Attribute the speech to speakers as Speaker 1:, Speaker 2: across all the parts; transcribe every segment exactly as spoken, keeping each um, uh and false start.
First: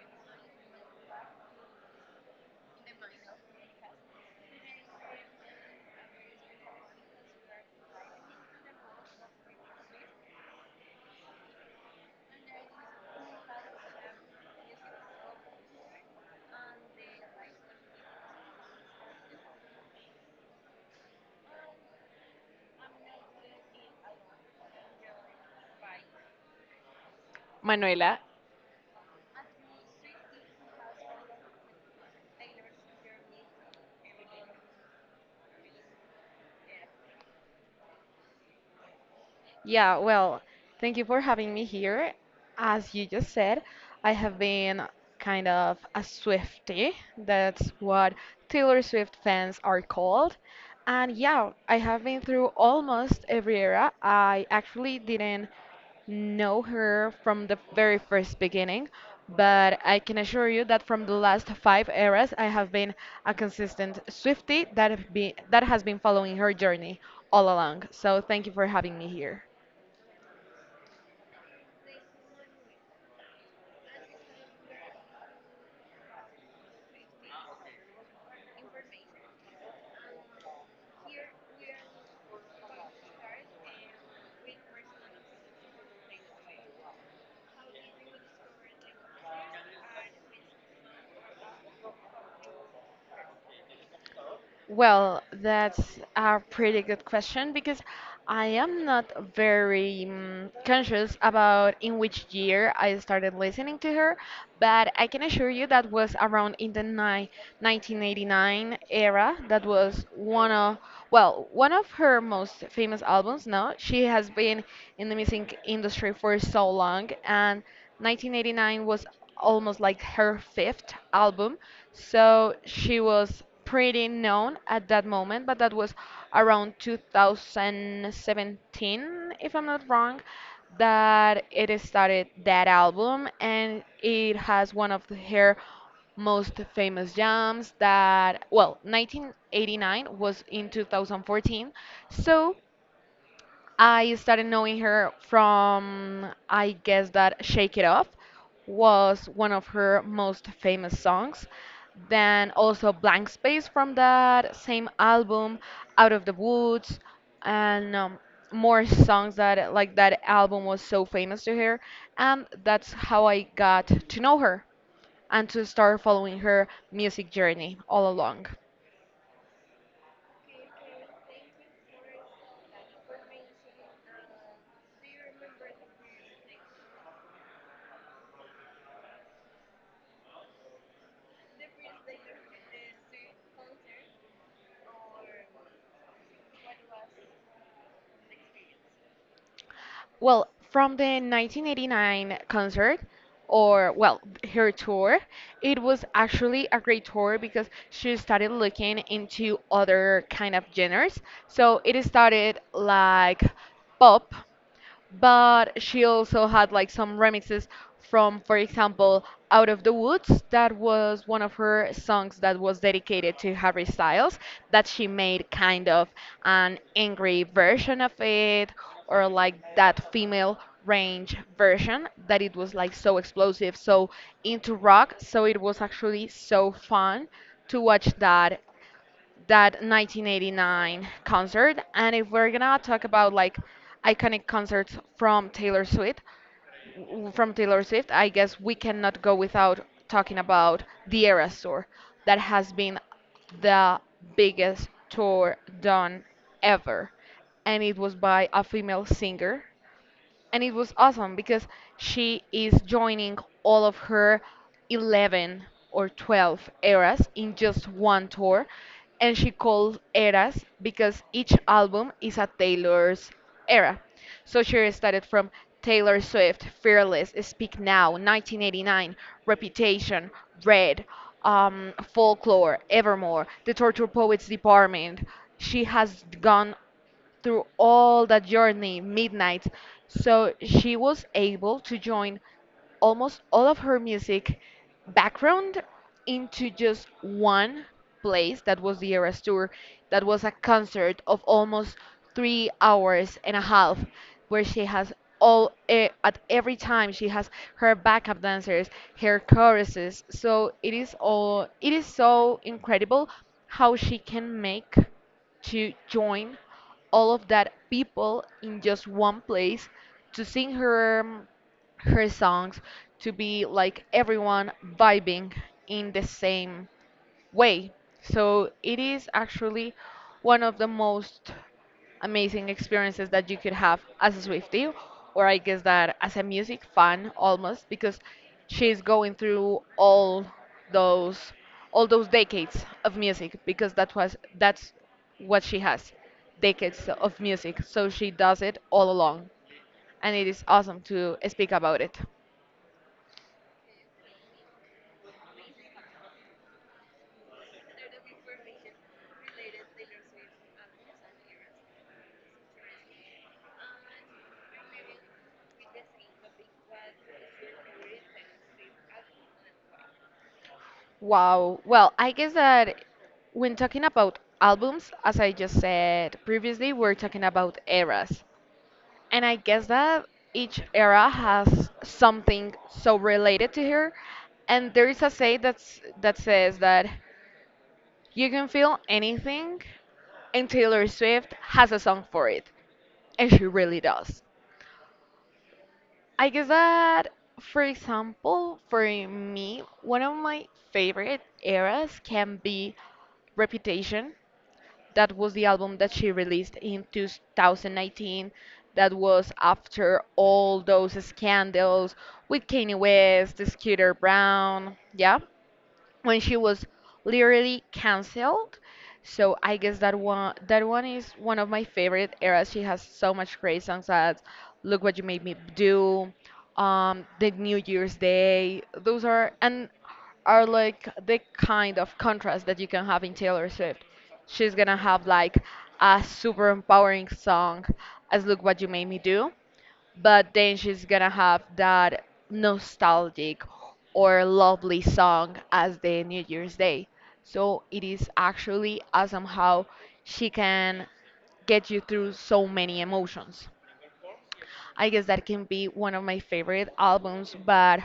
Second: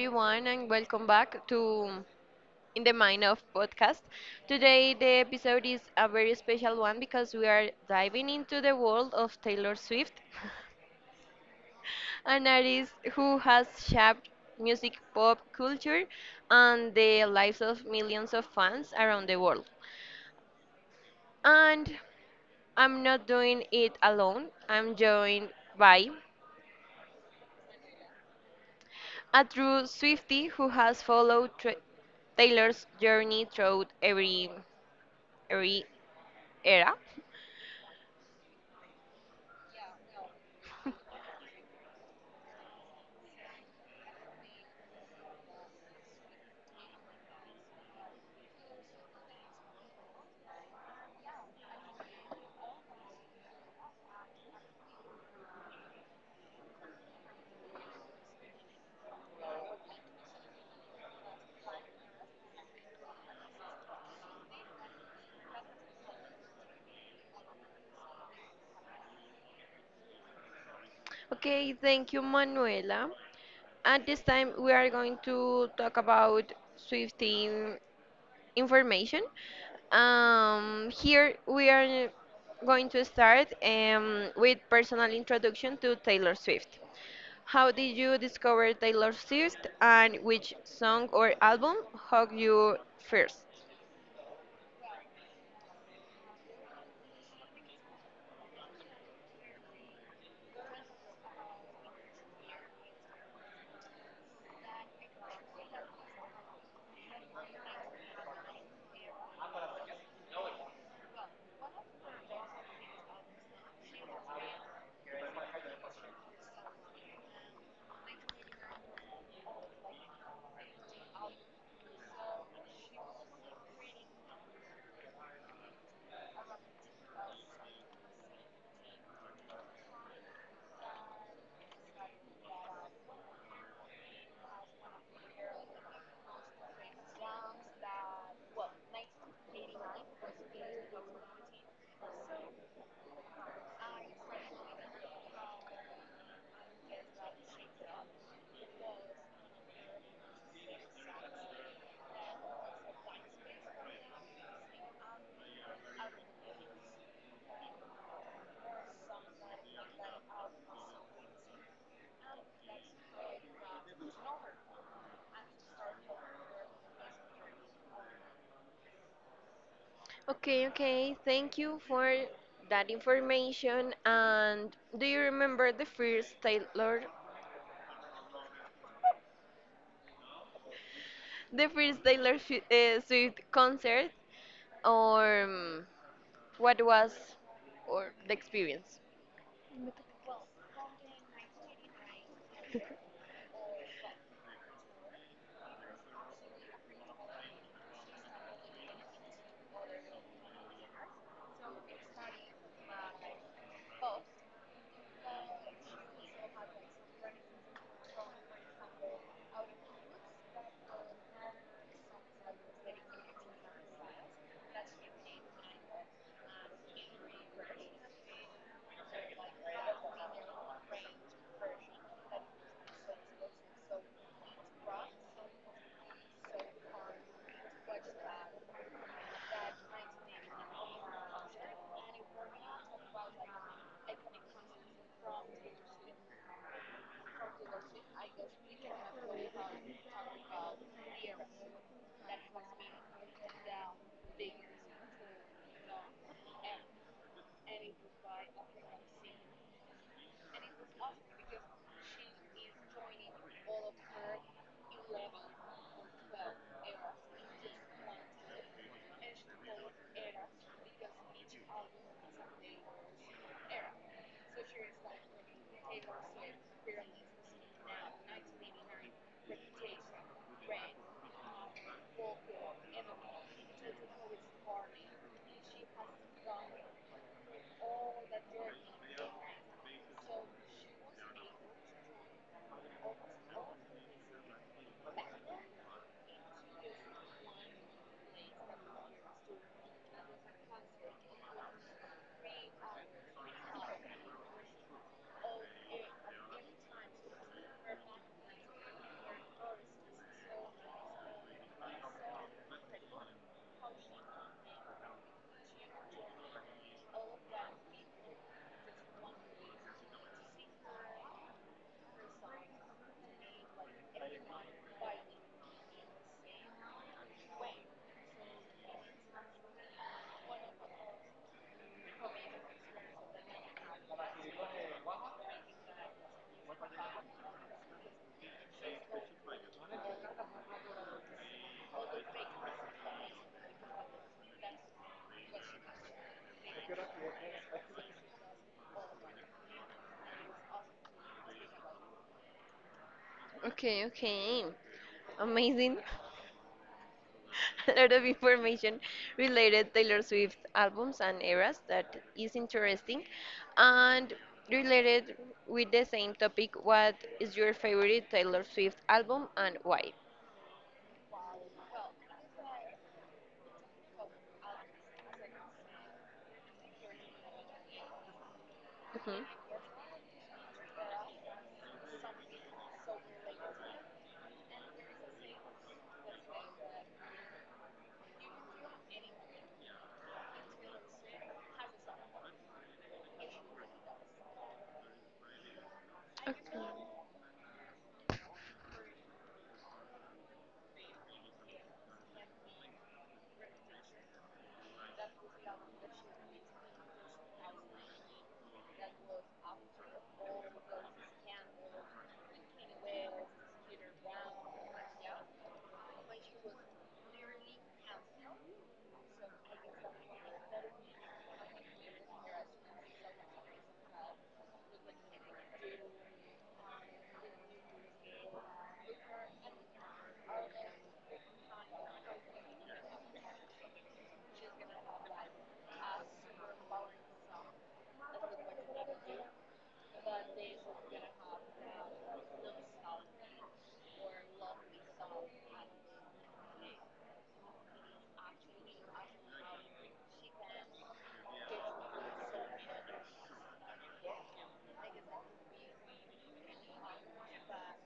Speaker 1: everyone, and welcome back to In the Mind of Podcast. Today, the episode is a very special one because we are diving into the world of Taylor Swift, an artist who has shaped music, pop culture, and the lives of millions of fans around the world. And I'm not doing it alone, I'm joined by
Speaker 2: Manuela.
Speaker 1: a true Swiftie who has followed tra- Taylor's journey throughout every every era.
Speaker 2: Yeah, well, thank you for having me here. As you just said, I have been kind of a Swiftie. That's what Taylor Swift fans are called. And yeah, I have been through almost every era. I actually didn't know her from the very first beginning, but I can assure you that from the last five eras, I have been a consistent Swiftie that have been that has been following her journey all along. So thank you for having me here.
Speaker 1: Okay, thank you, Manuela. At this time, we are going to talk about Swiftie information. Um, here we are going to start um, with personal introduction to Taylor Swift. How did you discover Taylor Swift, and which song or album hooked you first?
Speaker 2: Well, that's a pretty good question because I am not very mm, conscious about in which year I started listening to her, but I can assure you that was around in the ni nineteen eighty-nine era. That was one of, well, one of her most famous albums now. She has been in the music industry for so long, and nineteen eighty-nine was almost like her fifth album, so she was pretty known at that moment, but that was around two thousand seventeen, if I'm not wrong, that it started that album, and it has one of her most famous jams that, well, nineteen eighty-nine was in two thousand fourteen, so I started knowing her from, I guess that Shake It Off was one of her most famous songs. Then also Blank Space from that same album, Out of the Woods, and um, more songs that, like, that album was so famous to her. And that's how I got to know her and to start following her music journey all along.
Speaker 1: Okay, okay. Thank you for that information. And do you remember the first Taylor, the first Taylor Swi- uh, Swift concert, or um, what was, or the experience?
Speaker 2: Well, from the nineteen eighty-nine concert, or well, her tour, it was actually a great tour because she started looking into other kind of genres. So it started like pop, but she also had like some remixes from, for example, Out of the Woods. That was one of her songs that was dedicated to Harry Styles, that she made kind of an angry version of it, or like that female range version, that it was like so explosive, so into rock, so it was actually so fun to watch that that nineteen eighty-nine concert. And if we're gonna talk about, like, iconic concerts from Taylor Swift, w- from Taylor Swift, I guess we cannot go without talking about the Eras Tour. That has been the biggest tour done ever, and it was by a female singer, and it was awesome because she is joining all of her eleven or twelve eras in just one tour, and she calls eras because each album is a Taylor's era. So she started from Taylor Swift, Fearless, Speak Now, nineteen eighty-nine, Reputation, Red, um, Folklore, Evermore, The Torture Poets Department. She has gone through all that journey, midnight. So she was able to join almost all of her music background into just one place that was the Eras Tour. That was a concert of almost three hours and a half, where she has all eh, at every time she has her backup dancers, her choruses. So it is all, it is so incredible how she can make to join all of that people in just one place to sing her um, her songs, to be like everyone vibing in the same way. So it is actually one of the most amazing experiences that you could have as a Swiftie, or I guess that as a music fan almost, because she's going through all those, all those decades of music, because that was, that's what she has, decades of music, so she does it all along, and it is awesome to speak about it.
Speaker 1: Okay, okay. Amazing. A lot of information related Taylor Swift albums and eras that is interesting. And related with the same topic, what is your favorite Taylor Swift album and why?
Speaker 2: Wow. Well, I guess that when talking about albums, as I just said previously, we're talking about eras.
Speaker 1: Mhm.
Speaker 2: And I guess that each era has something so related to her. And there is a say that's that says that you can feel anything and Taylor Swift has a song for it. And she really does. I guess
Speaker 1: Okay,
Speaker 2: that, for example, for me, one of my favorite eras can be Reputation. That was the album that she released in two thousand nineteen. That was after all those scandals with Kanye West, Scooter Brown. Yeah, when she was literally canceled. So I guess that one, that one is one of my favorite eras. She has so much great songs as "Look What You Made Me Do," um, "The New Year's Day." Those are, and are like the kind of contrast that you can have in Taylor Swift. She's gonna have like a super empowering song as "Look What You Made Me Do," but then she's gonna have that nostalgic or lovely song as the New Year's Day. So it is actually awesome how she can get you through so many emotions. I guess that can be one of my favorite albums, but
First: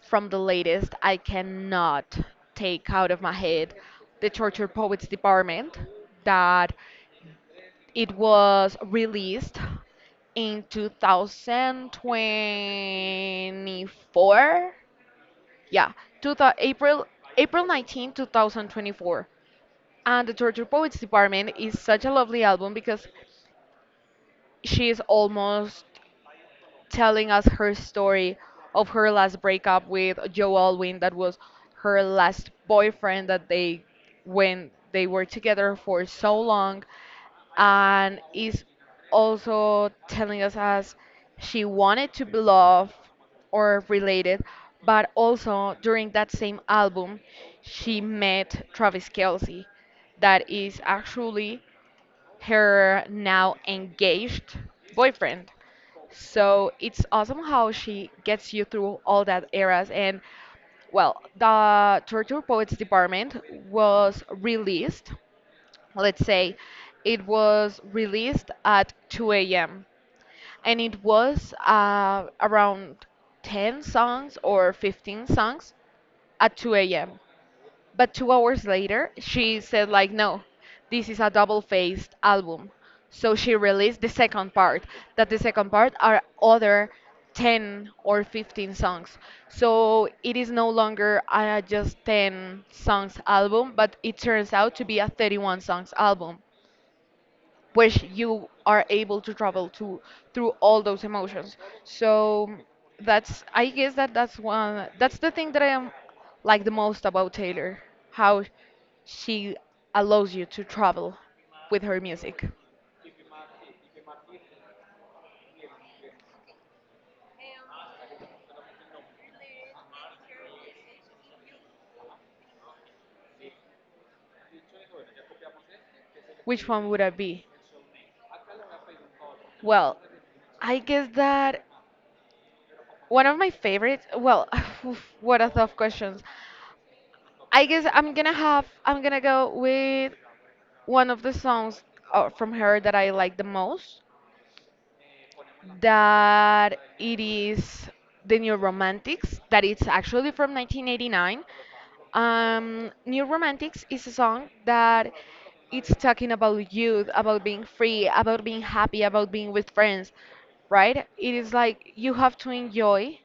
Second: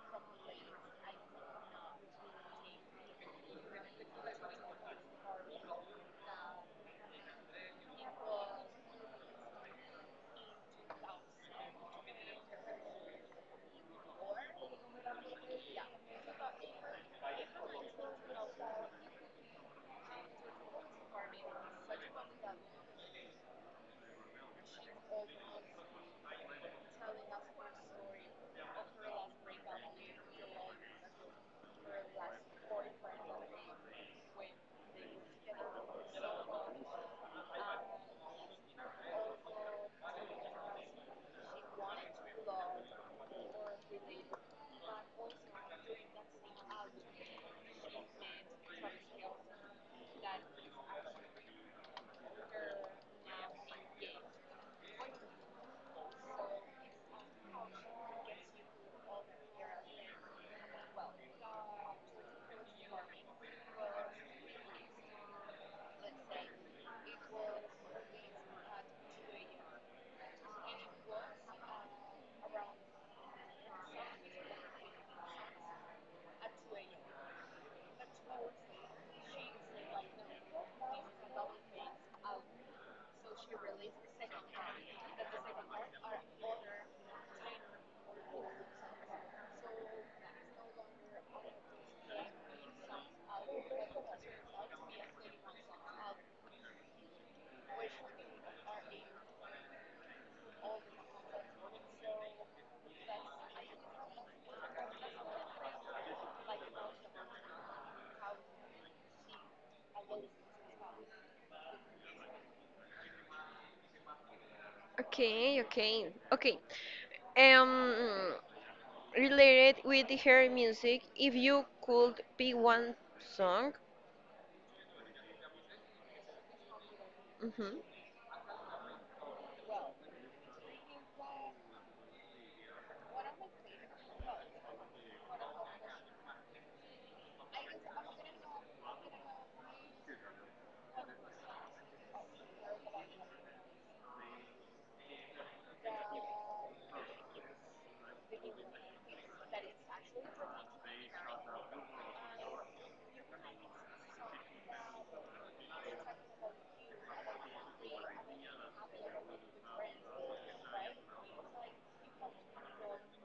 Speaker 2: from the latest, I cannot take out of my head the Tortured Poets Department that it was released in two thousand twenty-four. Yeah, two thou- April April 19, 2024. And the Torture Poets Department is such a lovely album because she is almost telling us her story of her last breakup with Joe Alwyn, that was her last boyfriend, that they, when they were together for so long, and is also telling us as she wanted to be loved or related, but also during that same album, she met Travis Kelsey, that is actually her now engaged boyfriend. So it's awesome how she gets you through all that eras. And well, the Torture Poets Department was released, let's say, it was released at two a m, and it was uh, around ten songs or fifteen songs at two a m. But two hours later, she said, like, no, this is a double faced album. So she released the second part. That The second part are other ten or fifteen songs. So it is no longer a just ten songs album, but it turns out to be a thirty-one songs album. Which you are able to travel to, through all those emotions. So that's, I guess that that's one, that's the thing that I am like the most about Taylor, how she allows you to travel with her music.
Speaker 1: okay, okay, okay. Um, Related with her music, if you could pick one song,
Speaker 2: Which one would I be?
Speaker 1: mhm,
Speaker 2: Well, I guess that one of my favorites. Well, oof, what a tough questions. I guess I'm gonna have. I'm gonna go with one of the songs uh, from her that I like the most, that it is the New Romantics, that it's actually from nineteen eighty-nine. Um, New Romantics is a song that it's talking about youth, about being free, about being happy, about being with friends, right? It is like you have to enjoy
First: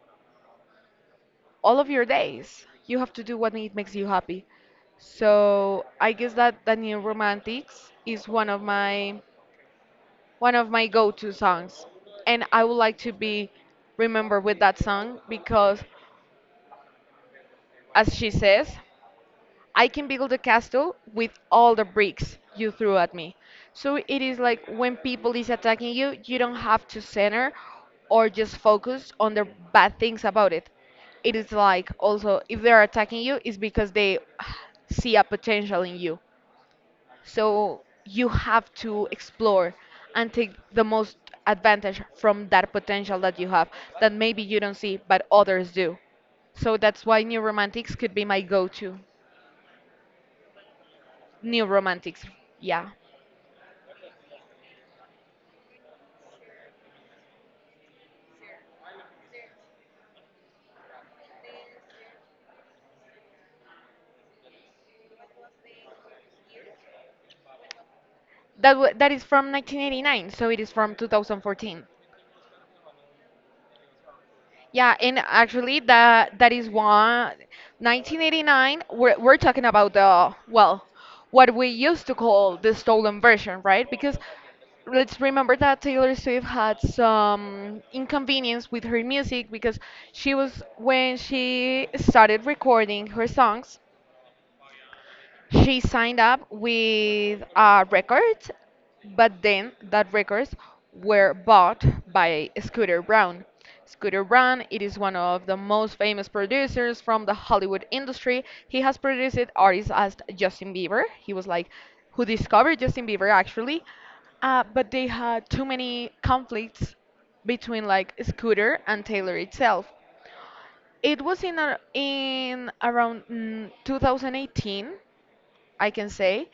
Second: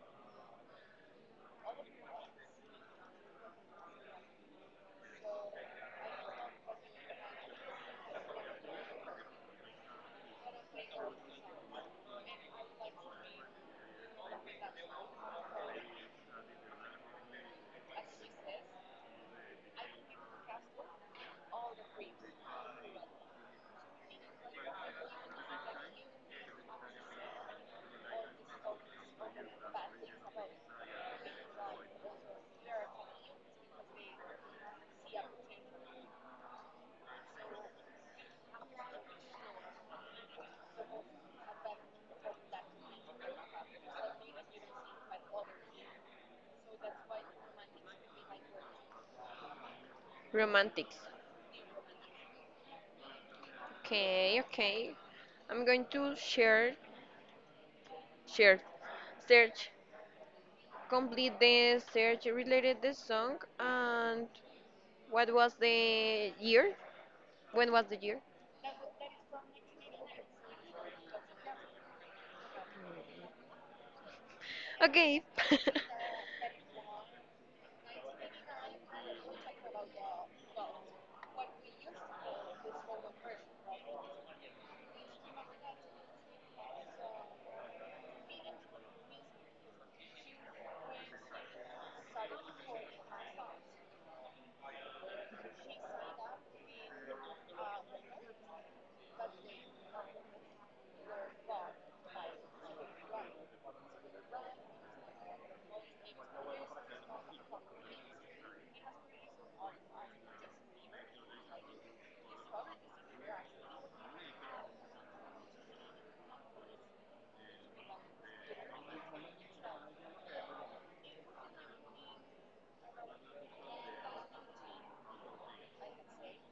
Speaker 2: all of your days. You have to do what ma- makes you happy. So I guess that the New Romantics is one of my, one of my go-to songs, and I would like to be remembered with that song because, as she says, I can build a castle with all the bricks you threw at me. So it is like when people is attacking you, you don't have to center or just focus on the bad things about it. It is like, also, if they're attacking you, it's because they see a potential in you. So you have to explore and take the most advantage from that potential that you have, that maybe you don't see, but others do. So that's why New Romantics could be my go-to.
Speaker 1: romantics.
Speaker 2: New Romantics, yeah.
Speaker 1: Okay, okay. I'm going to share, share, search, complete the search related the song, and what was the year? When was the year?
Speaker 2: That w that is from nineteen eighty-nine, so it is from two thousand fourteen. Yeah, and
Speaker 1: Okay.
Speaker 2: actually that, that is one. nineteen eighty-nine, we're we're talking about the, well, what we used to call the stolen version, right? Because let's remember that Taylor Swift had some inconvenience with her music because she was, when she started recording her songs, she signed up with a record, but then that records were bought by Scooter Braun. Scooter Braun, it is one of the most famous producers from the Hollywood industry. He has produced artists as Justin Bieber. He was like who discovered Justin Bieber actually, uh, but they had too many conflicts between like Scooter and Taylor itself. It was in a, in around mm, two thousand eighteen, I can say,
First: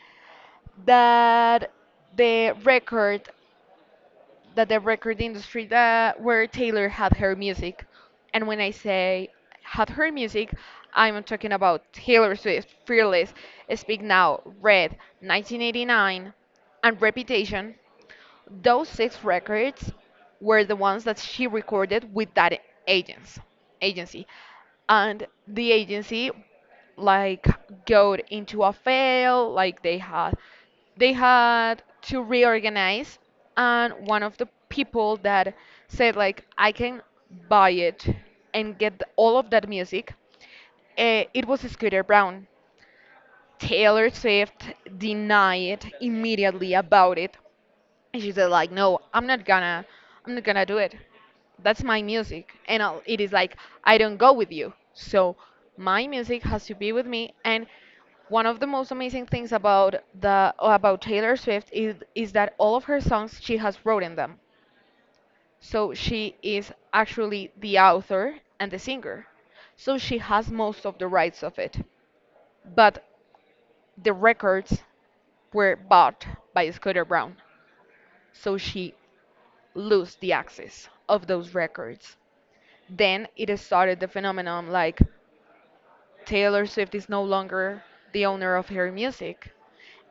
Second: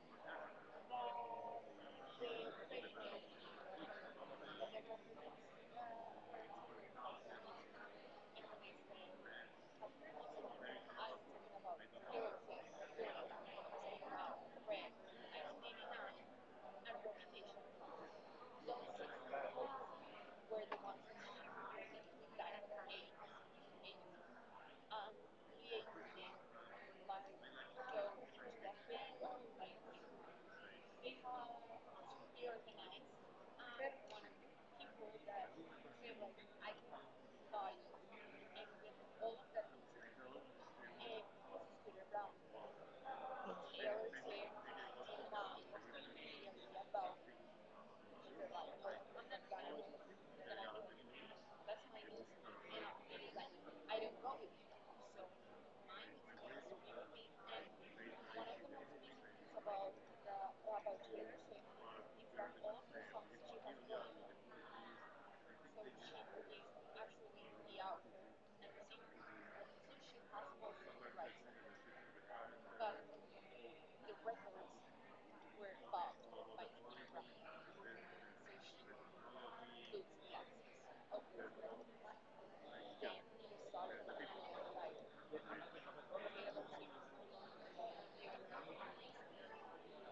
Speaker 2: that the record, that the record industry that where Taylor had her music, and when I say had her music, I'm talking about Taylor Swift, Fearless, Speak Now, Red, nineteen eighty-nine, and Reputation, those six records were the ones that she recorded with that agents, agency. And the agency, like, got into a fail, like they had, they had to reorganize, and one of the people that said like I can buy it and get the- all of that music, uh, it was Scooter Brown. Taylor Swift denied immediately about it, and she said like, no, i'm not gonna i'm not gonna do it. That's my music and I'll, it is like I don't go with you, so my music has to be with me. And one of the most amazing things about the about Taylor Swift is is that all of her songs she has written them, so she is actually the author and the singer, so she has most of the rights of it. But the records were bought by Scooter Brown, so she lose the access of those records. Then it started the phenomenon like Taylor Swift is no longer the owner of her music.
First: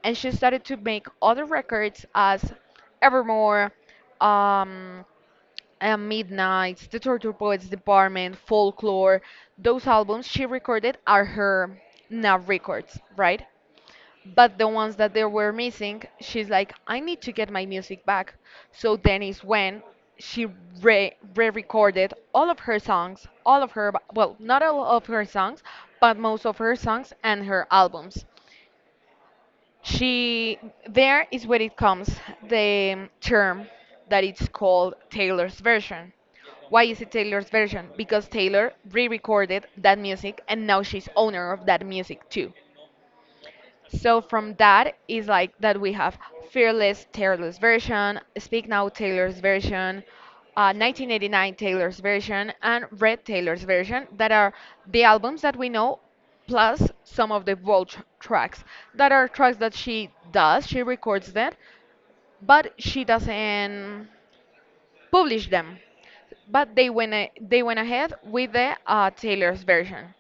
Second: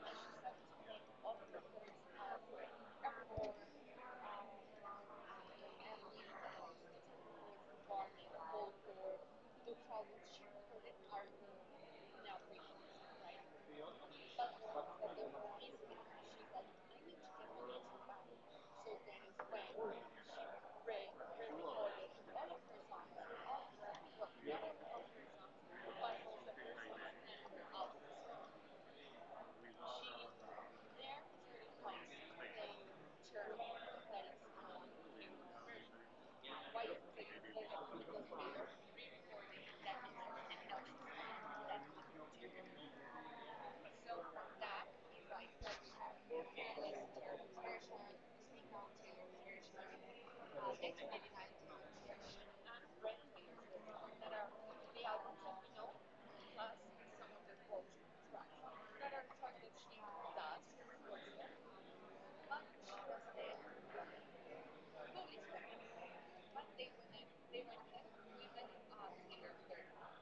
Speaker 2: And she started to make other records as Evermore, um, and Midnight, The Torture Poets Department, Folklore. Those albums she recorded are her now records, right? But the ones that they were missing, she's like, I need to get my music back. So then is when she re re-recorded all of her songs, all of her, well, not all of her songs, but most of her songs and her albums. She, there is where it comes, the um, term that it's called Taylor's version. Why is it Taylor's version? Because Taylor re-recorded that music and now she's owner of that music too. So from that is like that we have Fearless Taylor's version, Speak Now Taylor's version, uh, nineteen eighty-nine Taylor's version, and Red Taylor's version that are the albums that we know, plus some of the Vault tr- tracks that are tracks that she does, she records them, but she doesn't publish them. But they went a- they went ahead with the uh, Taylor's version.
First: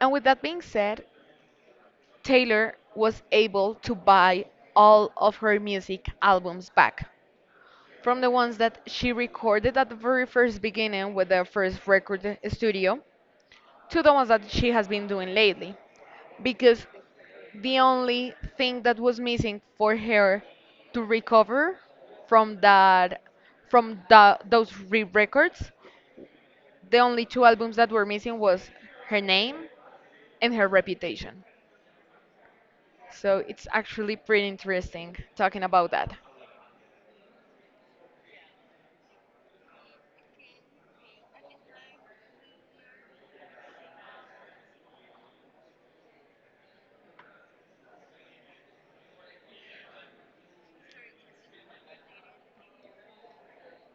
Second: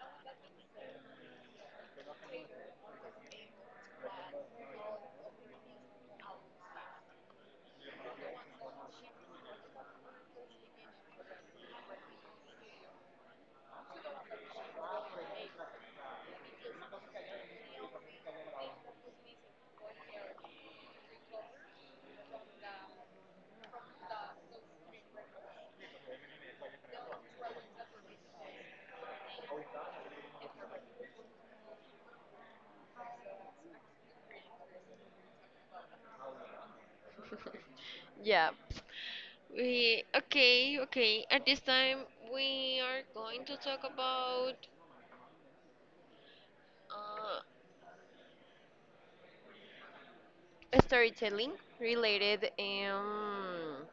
Speaker 2: And with that being said, Taylor was able to buy all of her music albums back, from the ones that she recorded at the very first beginning with the first record studio to the ones that she has been doing lately, because the only thing that was missing for her to recover from that, from the, those re-records, the only two albums that were missing was her name and her reputation. So it's actually pretty interesting talking about that.
Speaker 1: Yeah. We Okay, okay. At this time, we are going to talk about uh, storytelling related. Um,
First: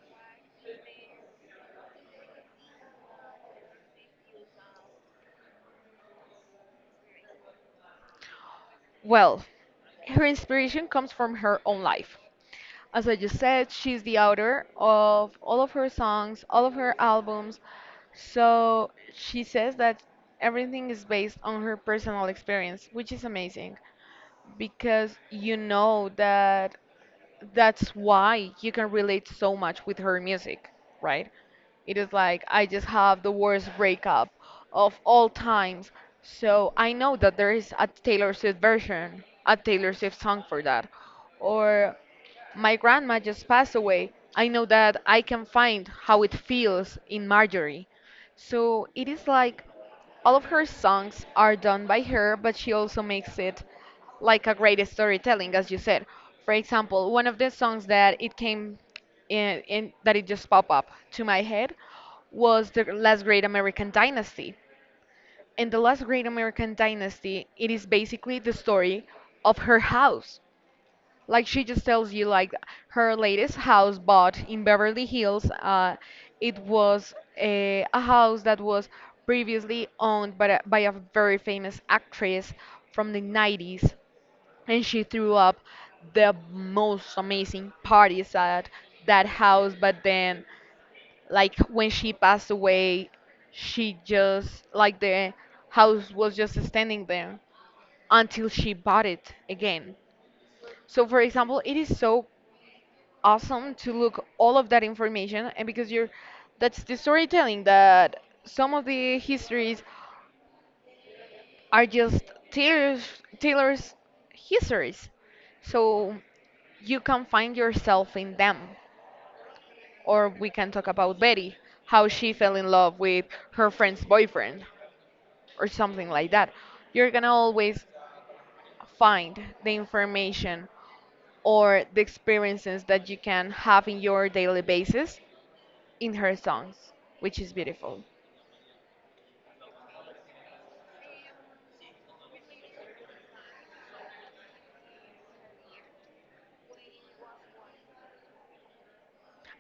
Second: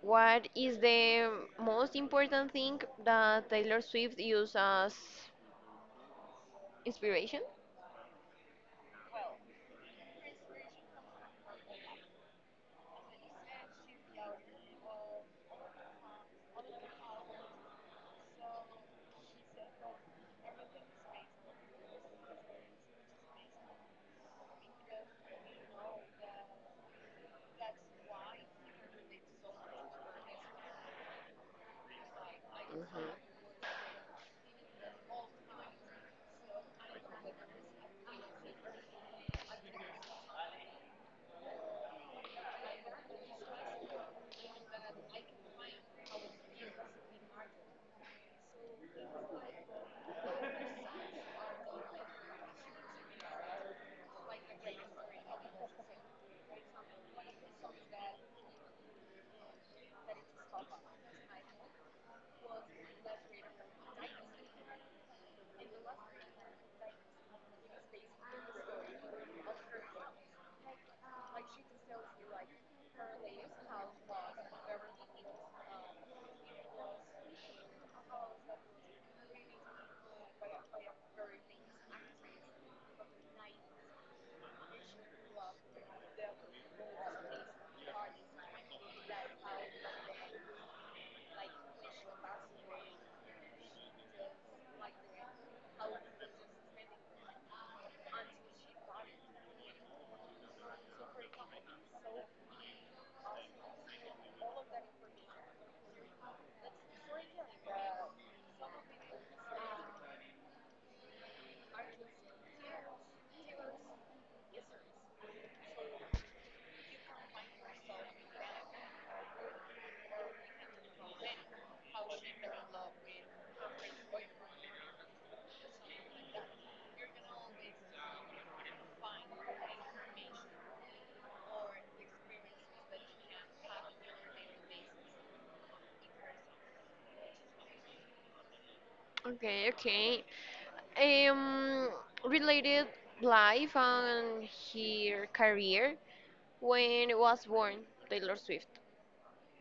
Speaker 1: what is the most important thing that Taylor Swift used as inspiration?
Speaker 2: Well, her inspiration comes from her own life. As I just said, she's the author of all of her songs, all of her albums. So she says that everything is based on her personal experience, which is amazing because you know that that's why you can relate so much with her music, right? It is like, I just
Speaker 1: Mhm.
Speaker 2: have the worst breakup of all times. So I know that there is a Taylor Swift version, a Taylor Swift song for that. Or my grandma just passed away. I know that I can find how it feels in Marjorie. So it is like all of her songs are done by her, but she also makes it like a great storytelling, as you said. For example, one of the songs that it came in, in that it just popped up to my head was the Last Great American Dynasty. In the Last Great American Dynasty, it is basically the story of her house. Like she just tells you, like her latest house bought in Beverly Hills. Uh, it was a, a house that was previously owned by a, by a very famous actress from the nineties. And she threw up the most amazing parties at that house, but then, like, when she passed away, she just like, the house was just standing there until she bought it again. So for example, it is so awesome to look all of that information. And because you're, that's the storytelling, that some of the histories are just Taylor's, Taylor's histories. So you can find yourself in them. Or we can talk about Betty, how she fell in love with her friend's boyfriend, or something like that. You're gonna always find the information or the experiences that you can have in your daily basis in her songs, which is beautiful.
Speaker 1: Okay, okay. Um, related life and her career, when was born Taylor Swift.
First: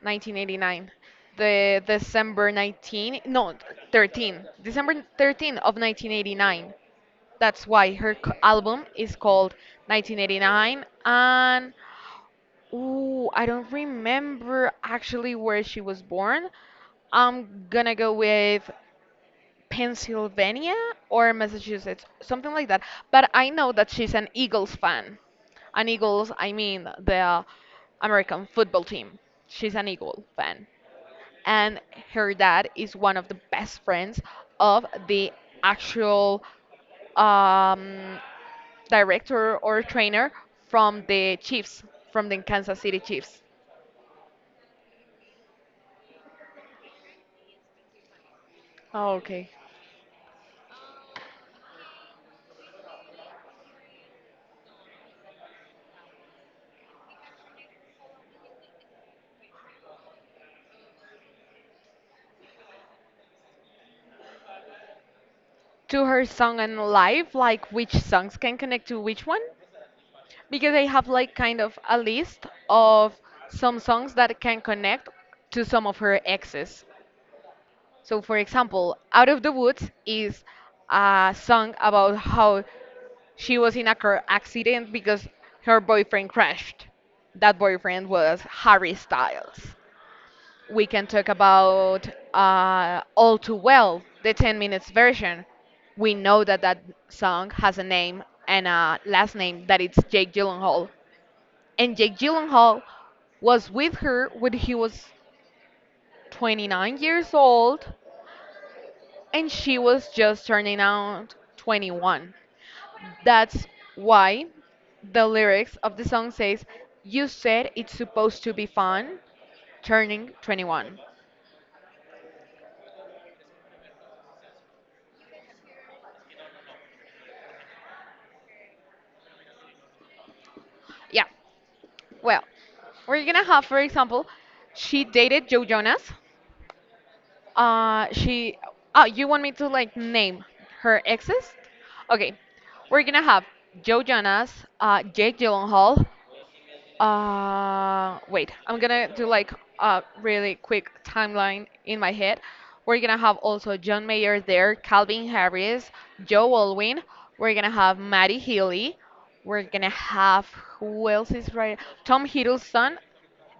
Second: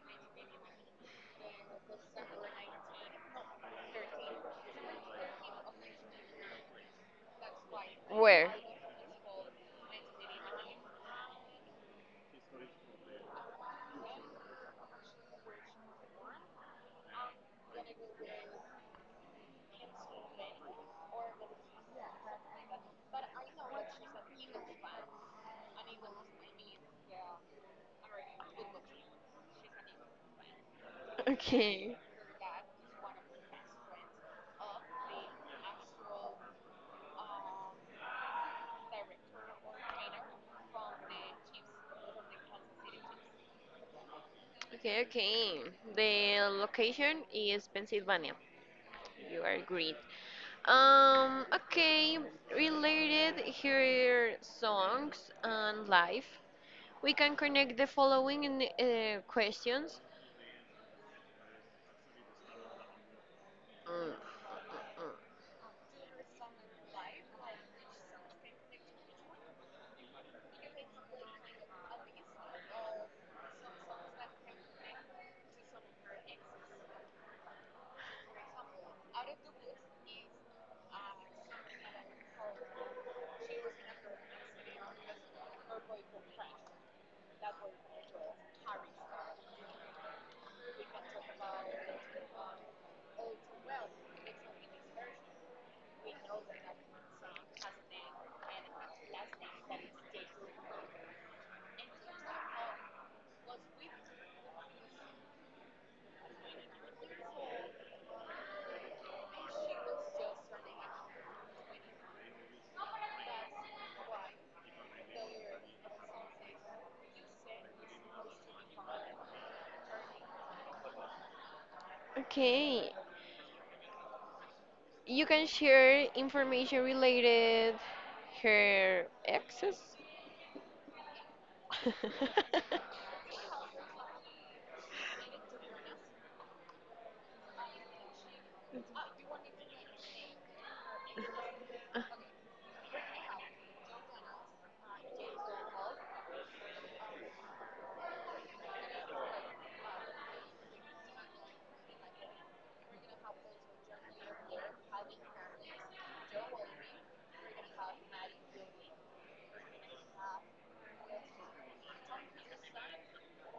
Speaker 2: nineteen eighty-nine, the december nineteen, no, thirteen, december thirteen of nineteen eighty-nine. That's why her c-
Speaker 1: Where?
Speaker 2: album is called nineteen eighty-nine. And ooh, I don't remember actually where she was born. I'm gonna go with Pennsylvania or Massachusetts, something like that. But I know that she's an Eagles fan. An Eagles, I mean the american football team, she's an Eagle fan. And
Speaker 1: Okay.
Speaker 2: her dad is one of the best friends of the actual um, director or trainer from the Chiefs, from the Kansas City Chiefs.
Speaker 1: Okay, okay. The location is Pennsylvania.
Speaker 2: Oh,
Speaker 1: You
Speaker 2: okay.
Speaker 1: are great. Um, okay, related here songs and life. We can connect the following uh, questions. Mm, mm, mm, mm.
Speaker 2: To her song and life, like which songs can connect to which one? Because I have like kind of a list of some songs that can connect to some of her exes. So, for example, Out of the Woods is a song about how she was in a car accident because her boyfriend crashed. That boyfriend was Harry Styles. We can talk about uh, All Too Well, the ten minutes version. We know that that song has a name and a last name that it's Jake Gyllenhaal. And Jake Gyllenhaal was with her when he was twenty-nine years old and she was just turning out twenty-one. That's why the lyrics of the song says, "You said it's supposed to be fun, turning twenty-one."
Speaker 1: Okay. You can share information related her exes.
Speaker 2: Yeah. Well, we're gonna have, for example, she dated Joe Jonas. Uh, she. Oh, you want me to like name her exes? Okay, we're gonna have Joe Jonas, uh, Jake Gyllenhaal, Uh, wait, I'm gonna do like a really quick timeline in my head. We're gonna have also John Mayer there, Calvin Harris, Joe Alwyn. We're gonna have Maddie Healy. We're gonna have, who else is right? Tom Hiddleston.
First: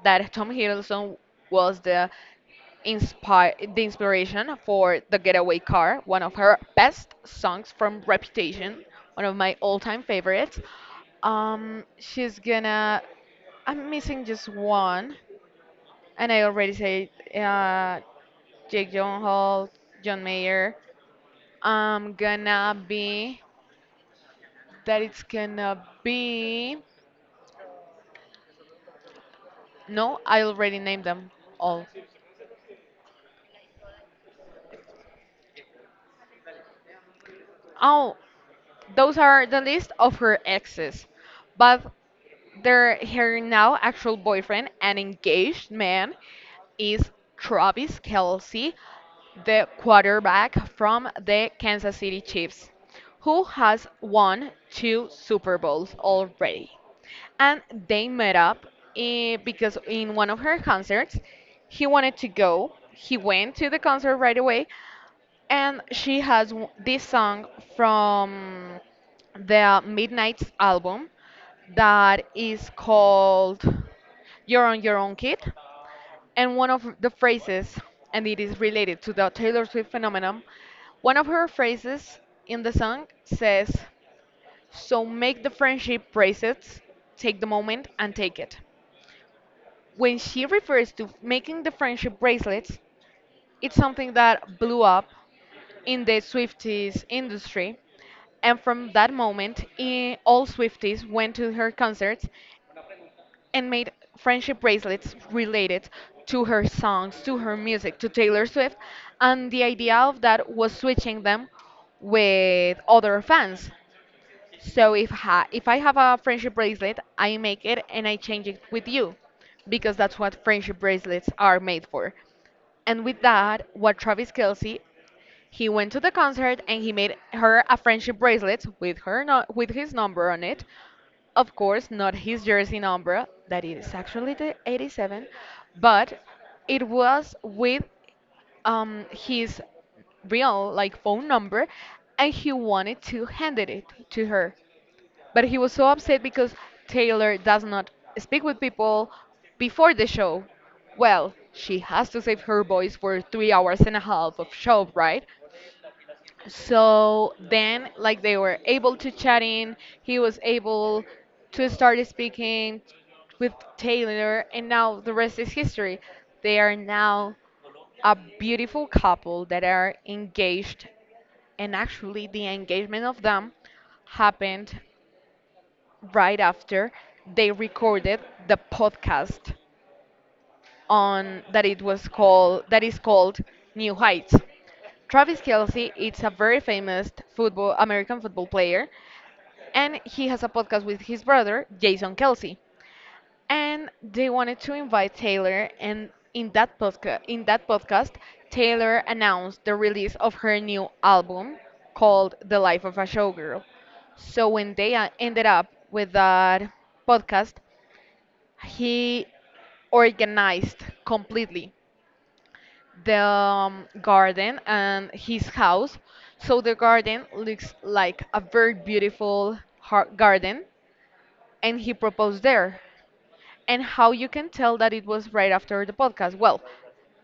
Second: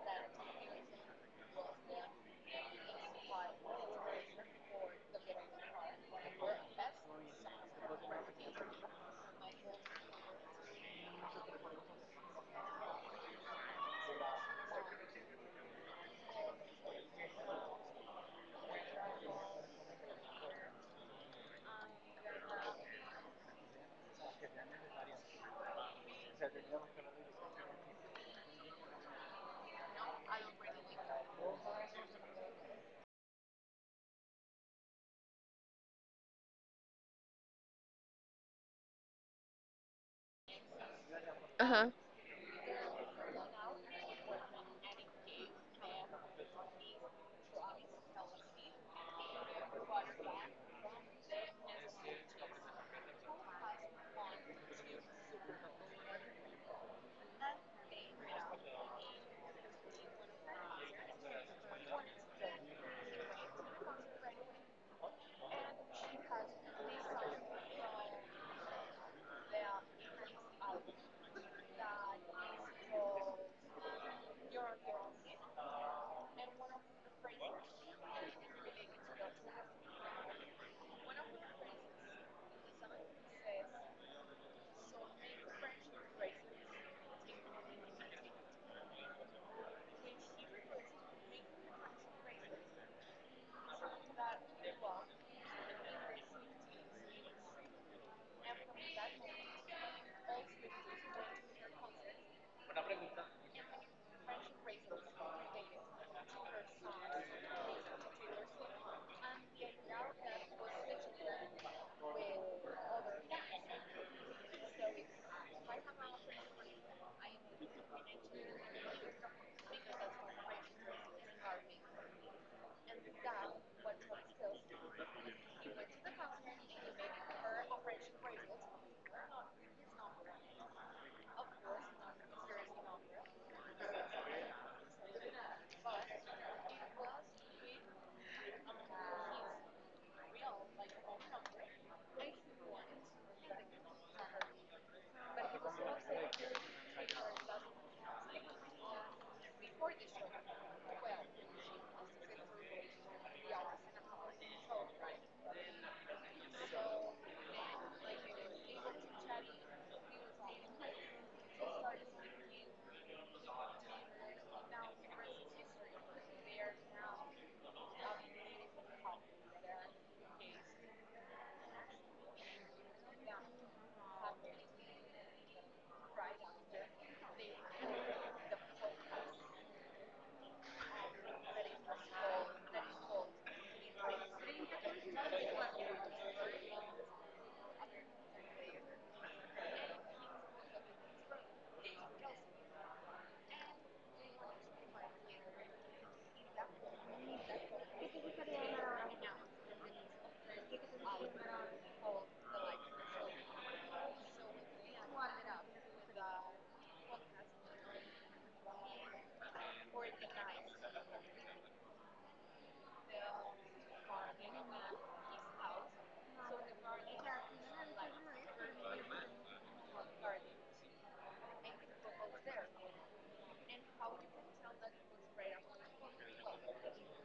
Speaker 2: That Tom Hiddleston was the inspire the inspiration for the Getaway Car, one of her best songs from Reputation, one of my all-time favorites. Um, she's gonna, I'm missing just one, and I already said uh, Jake Gyllenhaal, John Mayer. I'm gonna be that it's gonna be. No, I already named them all. Oh, those are the list of her exes, but
Speaker 1: Uh-huh.
Speaker 2: their, her now actual boyfriend and engaged man is Travis Kelsey, the quarterback from the Kansas City Chiefs, who has won two Super Bowls already. And they met up, eh, because in one of her concerts, he wanted to go. He went to the concert right away, and she has w- this song from the Midnight's album that is called You're on Your Own Kid. And one of the phrases, and it is related to the Taylor Swift phenomenon, one of her phrases in the song says, so make the friendship bracelets, take the moment and take it. When she refers to making the friendship bracelets, it's something that blew up in the Swifties industry. And from that moment, i- all Swifties went to her concerts and made friendship bracelets related to her songs, to her music, to Taylor Swift. And the idea of that was switching them with other fans. So if ha if I have a friendship bracelet, I make it and I change it with you, because that's what friendship bracelets are made for. And with that, what Travis Kelsey, he went to the concert and he made her a friendship bracelet with her no- with his number on it. Of course, not his jersey number, that is actually the eighty-seven, but it was with um, his real like phone number, and he wanted to hand it to her. But he was so upset because Taylor does not speak with people before the show. Well, she has to save her voice for three hours and a half of show, right? So then, like they were able to chat in, he was able to start speaking with Taylor, and now the rest is history. They are now a beautiful couple that are engaged, and actually, the engagement of them happened right after they recorded the podcast on that it was called that is called New Heights. Travis Kelsey is a very famous football American football player, and he has a podcast with his brother Jason Kelsey. And they wanted to invite Taylor, and in that podcast, in that podcast, Taylor announced the release of her new album called "The Life of a Showgirl." So when they uh, ended up with that podcast, he organized completely the um, garden and his house. So the garden looks like a very beautiful har- garden, and he proposed there. And how you can tell that it was right after the podcast? Well,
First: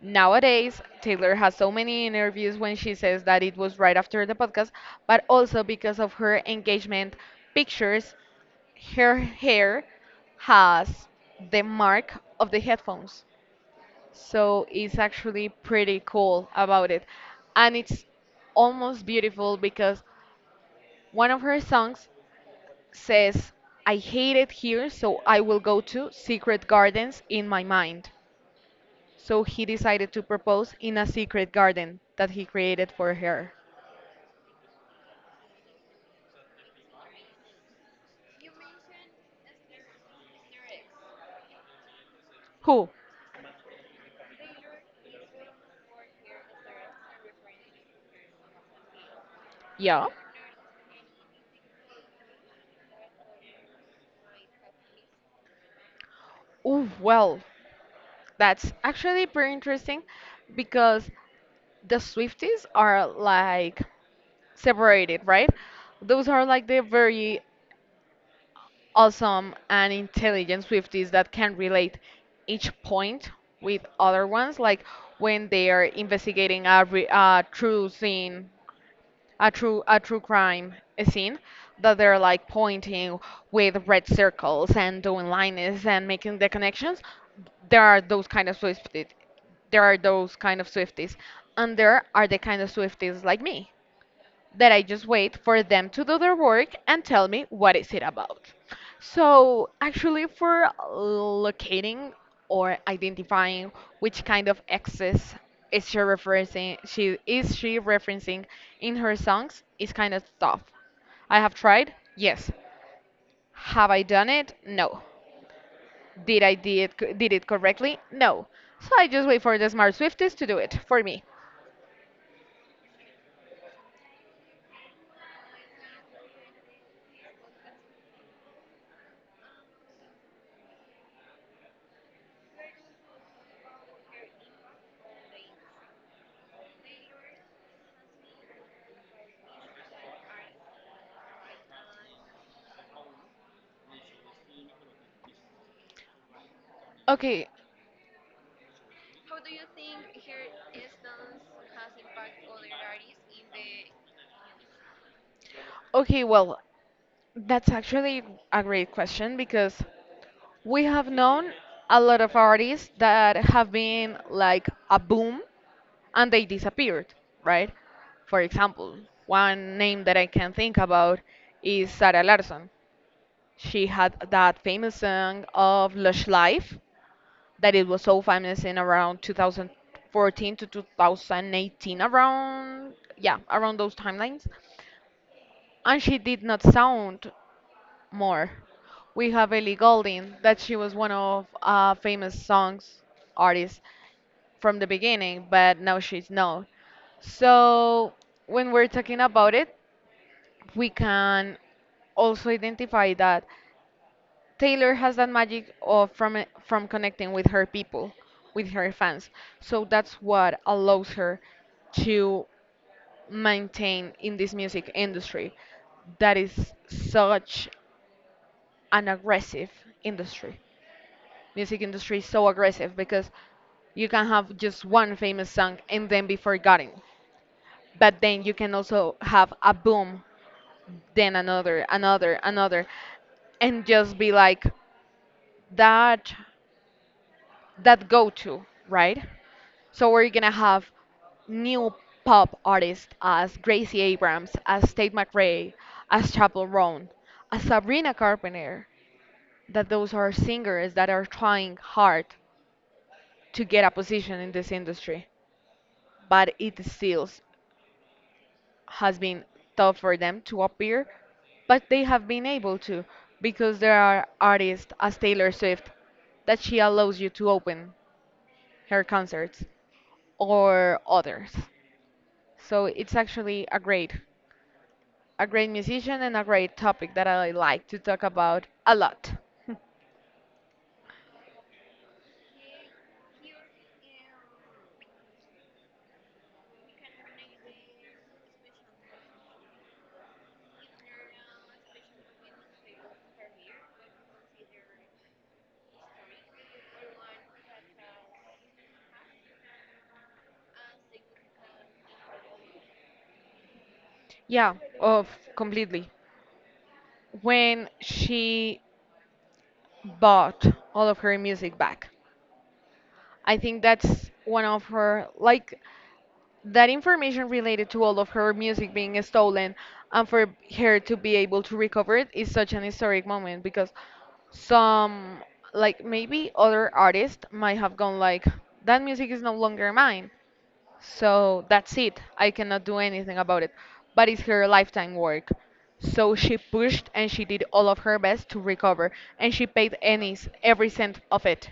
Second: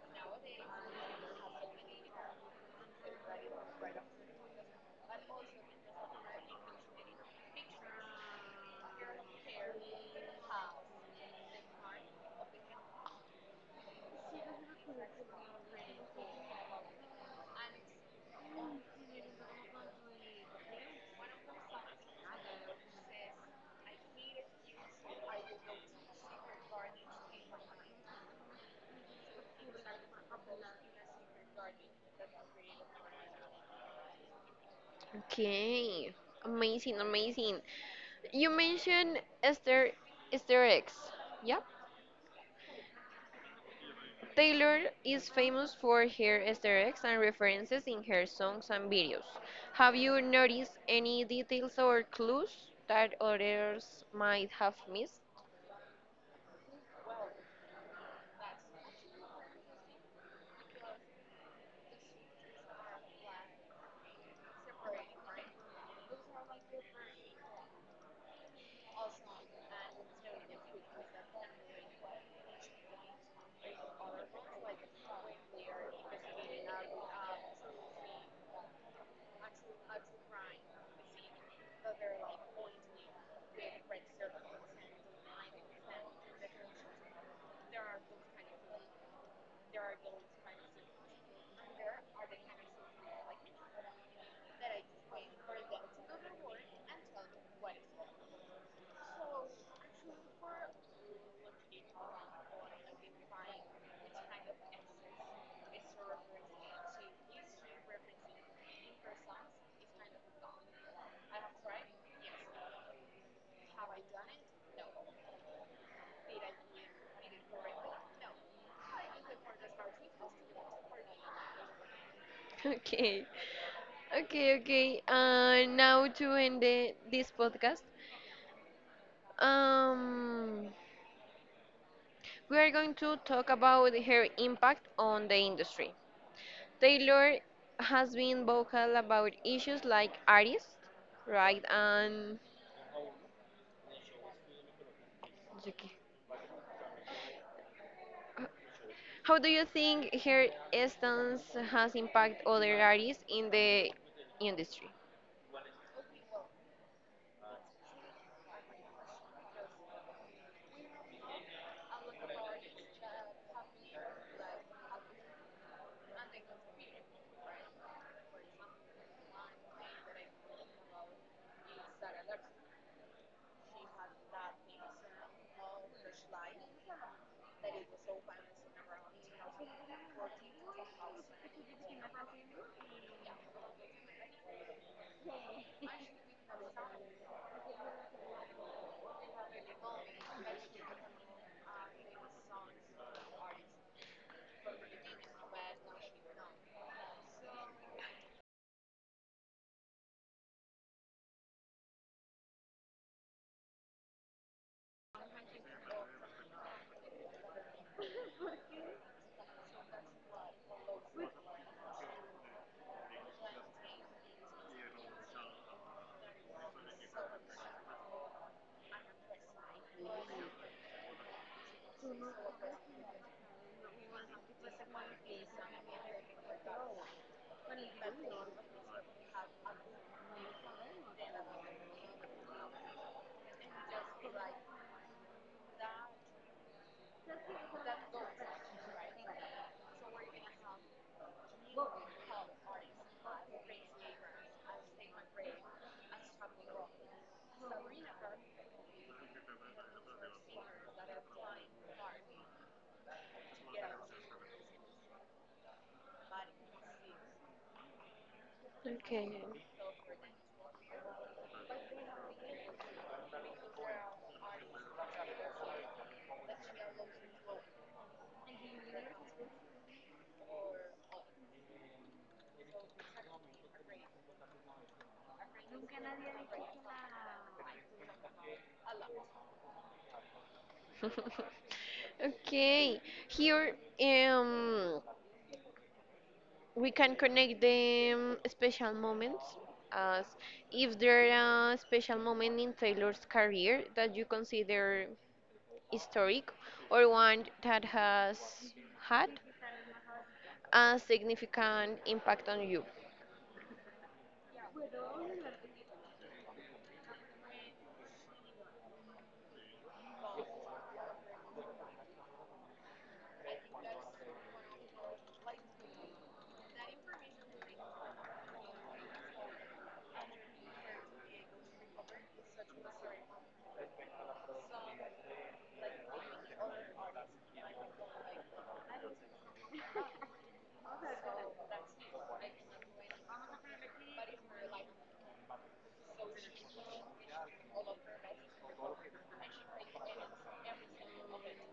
Speaker 2: nowadays Taylor has so many interviews when she says that it was right after the podcast, but also because of her engagement pictures, her hair has the mark of the headphones. So it's actually pretty cool about it. And it's almost beautiful because one of her songs says, I hate it here, so I will go to secret gardens in my mind. So he decided to propose in a secret garden that he created for her.
Speaker 1: Okay. Amazing, amazing. You mentioned Esther Esther X. Yep.
Speaker 2: Who?
Speaker 1: Taylor is famous for her Esther X and references in her songs and videos. Have
Speaker 2: Yeah.
Speaker 1: you noticed any details or clues that others might have missed?
Speaker 2: Ooh, well, that's actually pretty interesting because the Swifties are like separated, right? Those are like the very awesome and intelligent Swifties that can relate each point with other ones, like when they are investigating a, re- a true scene, a true a true crime scene, that they're like pointing with red circles and doing lines and making the connections. There are those kind of Swifties. There are those kind of Swifties, and there are the kind of Swifties like me that I just wait for them to do their work and tell me what is it about. So actually for locating or identifying which kind of exes is she referencing she is she referencing in her songs is kind of tough. I have tried? Yes. Have I done it? No. Did I did it, did it correctly? No. So I just wait for the smart Swifties to do it for me.
Speaker 1: Okay. Okay, okay. Uh, now to end the, this podcast, um, we are going to talk about her impact on the industry. Taylor has been vocal about issues like artists, right? And okay,
Speaker 2: Okay.
Speaker 1: how do you think her stance has impacted other artists in the industry?
Speaker 2: Okay, well, that's actually a great question because we have known a lot of artists that have been like a boom and they disappeared, right? For example, one name that I can think about is Sarah Larson. She had that famous song of Lush Life that it was so famous in around two thousand fourteen to two thousand eighteen around, yeah, around those timelines. And she did not sound more. We have Ellie Goulding, that she was one of uh, famous songs artists from the beginning, but now she's known. So when we're talking about it, we can also identify that Taylor has that magic of from it- from connecting with her people, with her fans. So that's what allows her to maintain in this music industry that is such an aggressive industry. Music industry is so aggressive because you can have just one famous song and then be forgotten, but then you can also have a boom, then another another another, and just be like that, that go to right? So we're gonna have new pop artists as Gracie Abrams, as Tate McRae, as Chapel Roan, as Sabrina Carpenter. That those are singers that are trying hard to get a position in this industry, but it still has
Speaker 1: Okay.
Speaker 2: been tough for them to appear. But they have been able to because there are artists as Taylor Swift that she allows you to open her concerts or others. So it's actually a great, a great musician and a great topic that I like to talk about a lot.
Speaker 1: Okay. Here, um, we can connect the special moments as, if there are a special moment in Taylor's career that you consider historic or one that has had a significant impact on you.
Speaker 2: Yeah, of completely. When she bought all of her music back, I think that's one of her, like, that information related to all of her music being stolen and for her to be able to recover it is such an historic moment because some, like, maybe other artists might have gone like, that music is no longer mine, so that's it, I cannot do anything about it, but it's her lifetime work. So she pushed and she did all of her best to recover, and she paid any every cent of it,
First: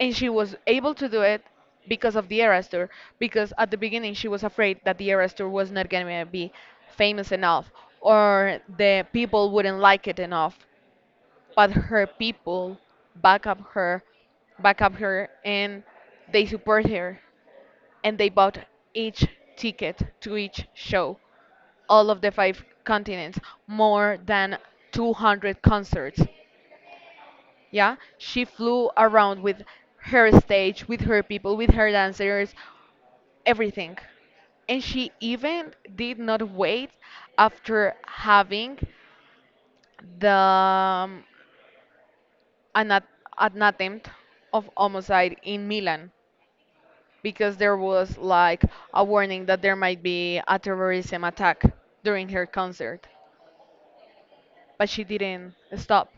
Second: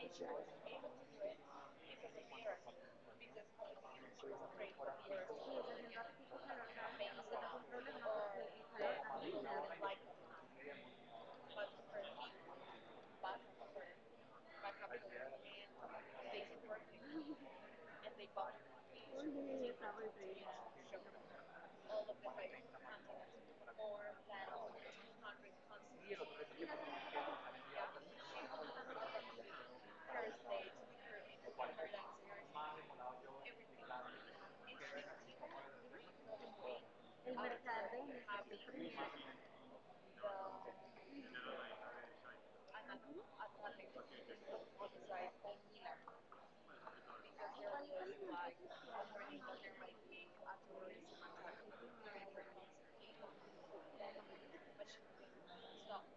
Speaker 2: and she was able to do it because of the arrestor. Because at the beginning she was afraid that the arrestor was not going to be famous enough or the people wouldn't like it enough, but her people back up her back up her, and they support her, and they bought each ticket to each show, all of the five continents, more than two hundred concerts. Yeah, she flew around with her stage, with her people, with her dancers, everything. And she even did not wait after having the um, an, at- an attempt of homicide in Milan because there was like a warning that there might be a terrorism attack during her concert, but she didn't stop.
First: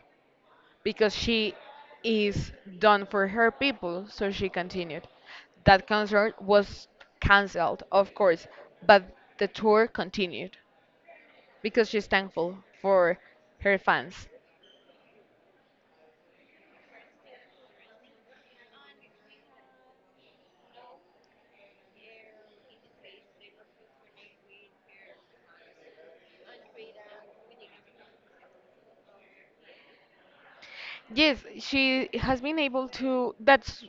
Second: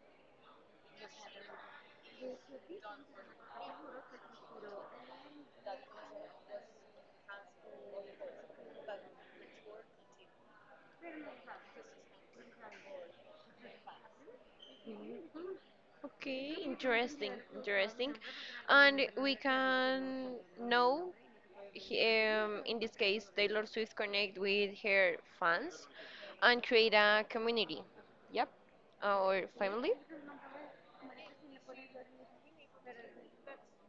Speaker 2: Because she is done for her people, so she continued. That concert was cancelled, of course, but the tour continued because she's thankful for her fans.
Speaker 1: Mhm. Okay, interesting, interesting. And we can know, he- um, in this case, Taylor Swift connect with her fans and create a community. Yep, or family.
Speaker 2: Yes, she has been able to. That's,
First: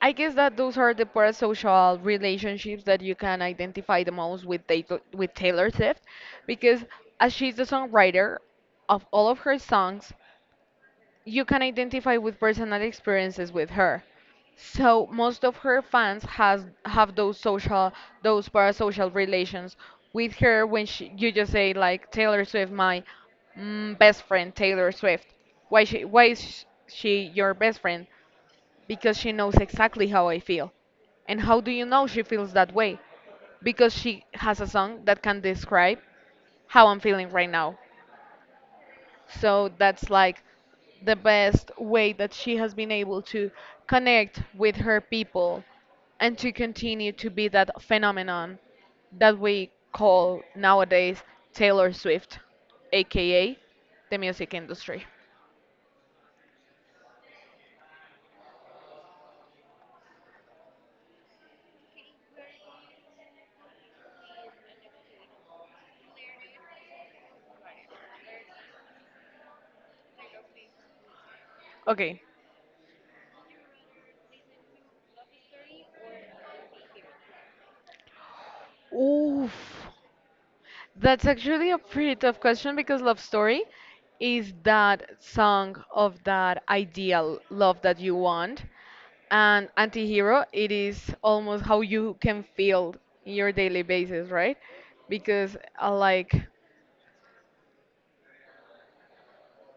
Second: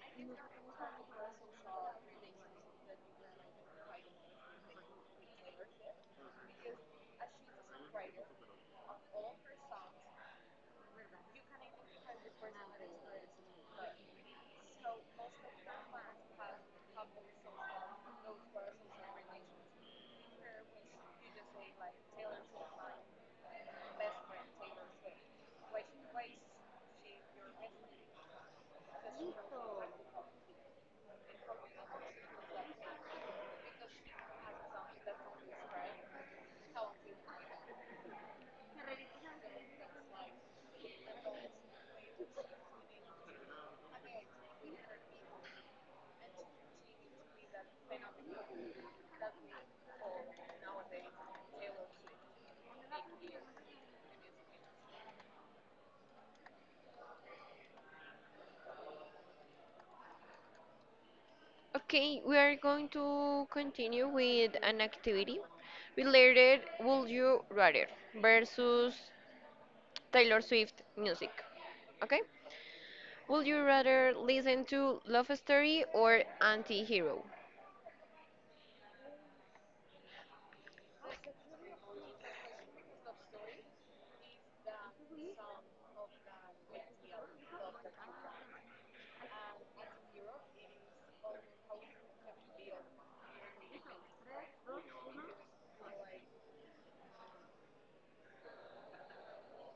Speaker 2: I guess that those are the parasocial relationships that you can identify the most with Taylor, with Taylor Swift, because as she's the songwriter of all of her songs, you can identify with personal experiences with her. So most of her fans has have those social, those parasocial relations with her. When she, you just say like Taylor Swift, my mm, best friend Taylor Swift. Why she, why is sh- she your best friend? Because she knows exactly how I feel. And how do you know she feels that way? Because she has a song that can describe how I'm feeling right now. So that's like the best way that she has been able to connect with her people and to continue to be that phenomenon that we call nowadays Taylor Swift, aka the music industry.
Speaker 1: Okay, we are going to continue with an activity related Would You Rather versus Taylor Swift music. Okay?
Speaker 2: Okay.
Speaker 1: Would you rather listen to Love Story or Anti-Hero?
Speaker 2: Oof. That's actually a pretty tough question because Love Story is that song of that ideal love that you want. And Antihero, it is almost how you can feel in your daily basis, right? Because uh, like,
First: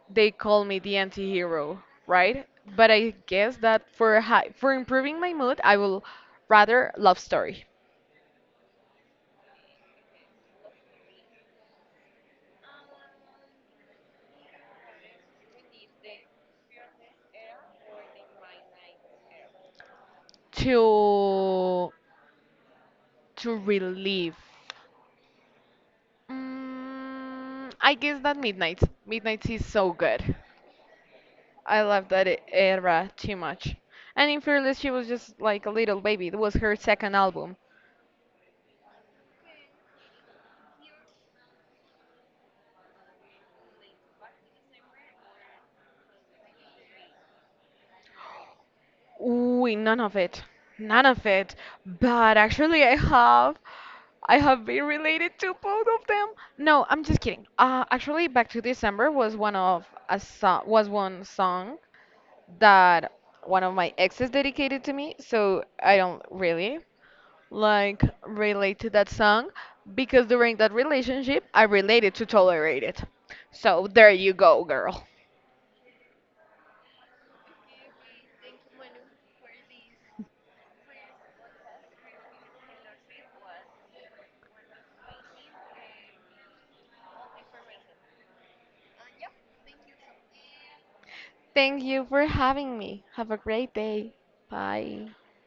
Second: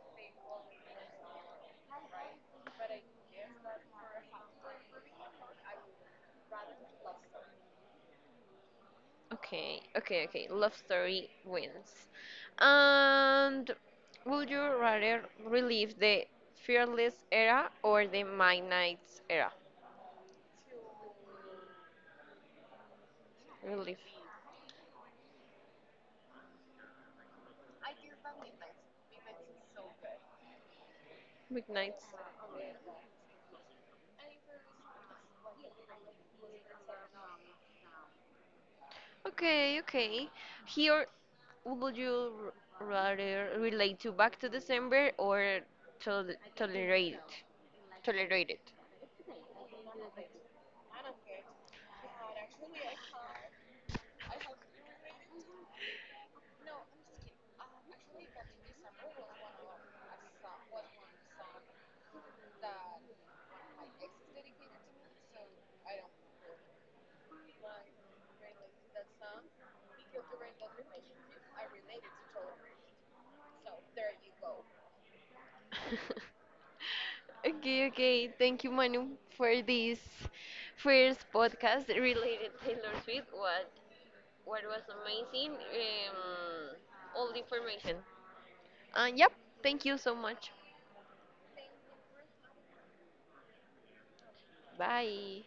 Speaker 2: they call me the antihero, right? But I guess that for high, for improving my mood, I will rather Love Story.
Speaker 1: Okay, okay, okay. Love Story wins. And would you rather relive the Fearless era or the Midnight's era?
Speaker 2: to to
Speaker 1: Relive.
Speaker 2: relieve. Mm, I guess that Midnight. Midnight is so good. I
Speaker 1: Midnight's.
Speaker 2: love that e- era too much. And in Fearless, she was just like a little baby. It was her second album.
Speaker 1: Okay, okay. Here, would you r- rather relate to Back to December or tol- tolerate tolerate it?
Speaker 2: Ooh, none of it. None of it. But actually, I have. I have been related to both of them. No, I'm just kidding. Uh, actually, Back to December was one of a so- was one song that one of my exes dedicated to me. So I don't really like relate to that song because during that relationship I related to tolerate it. So there you go, girl.
Speaker 1: Okay, okay. Thank you, Manu, for this first podcast related Taylor Swift. What what was amazing? Um, all the information. Uh, yep. Thank you so much.
Speaker 2: Thank you for having me. Have a great day. Bye.
Speaker 1: Bye.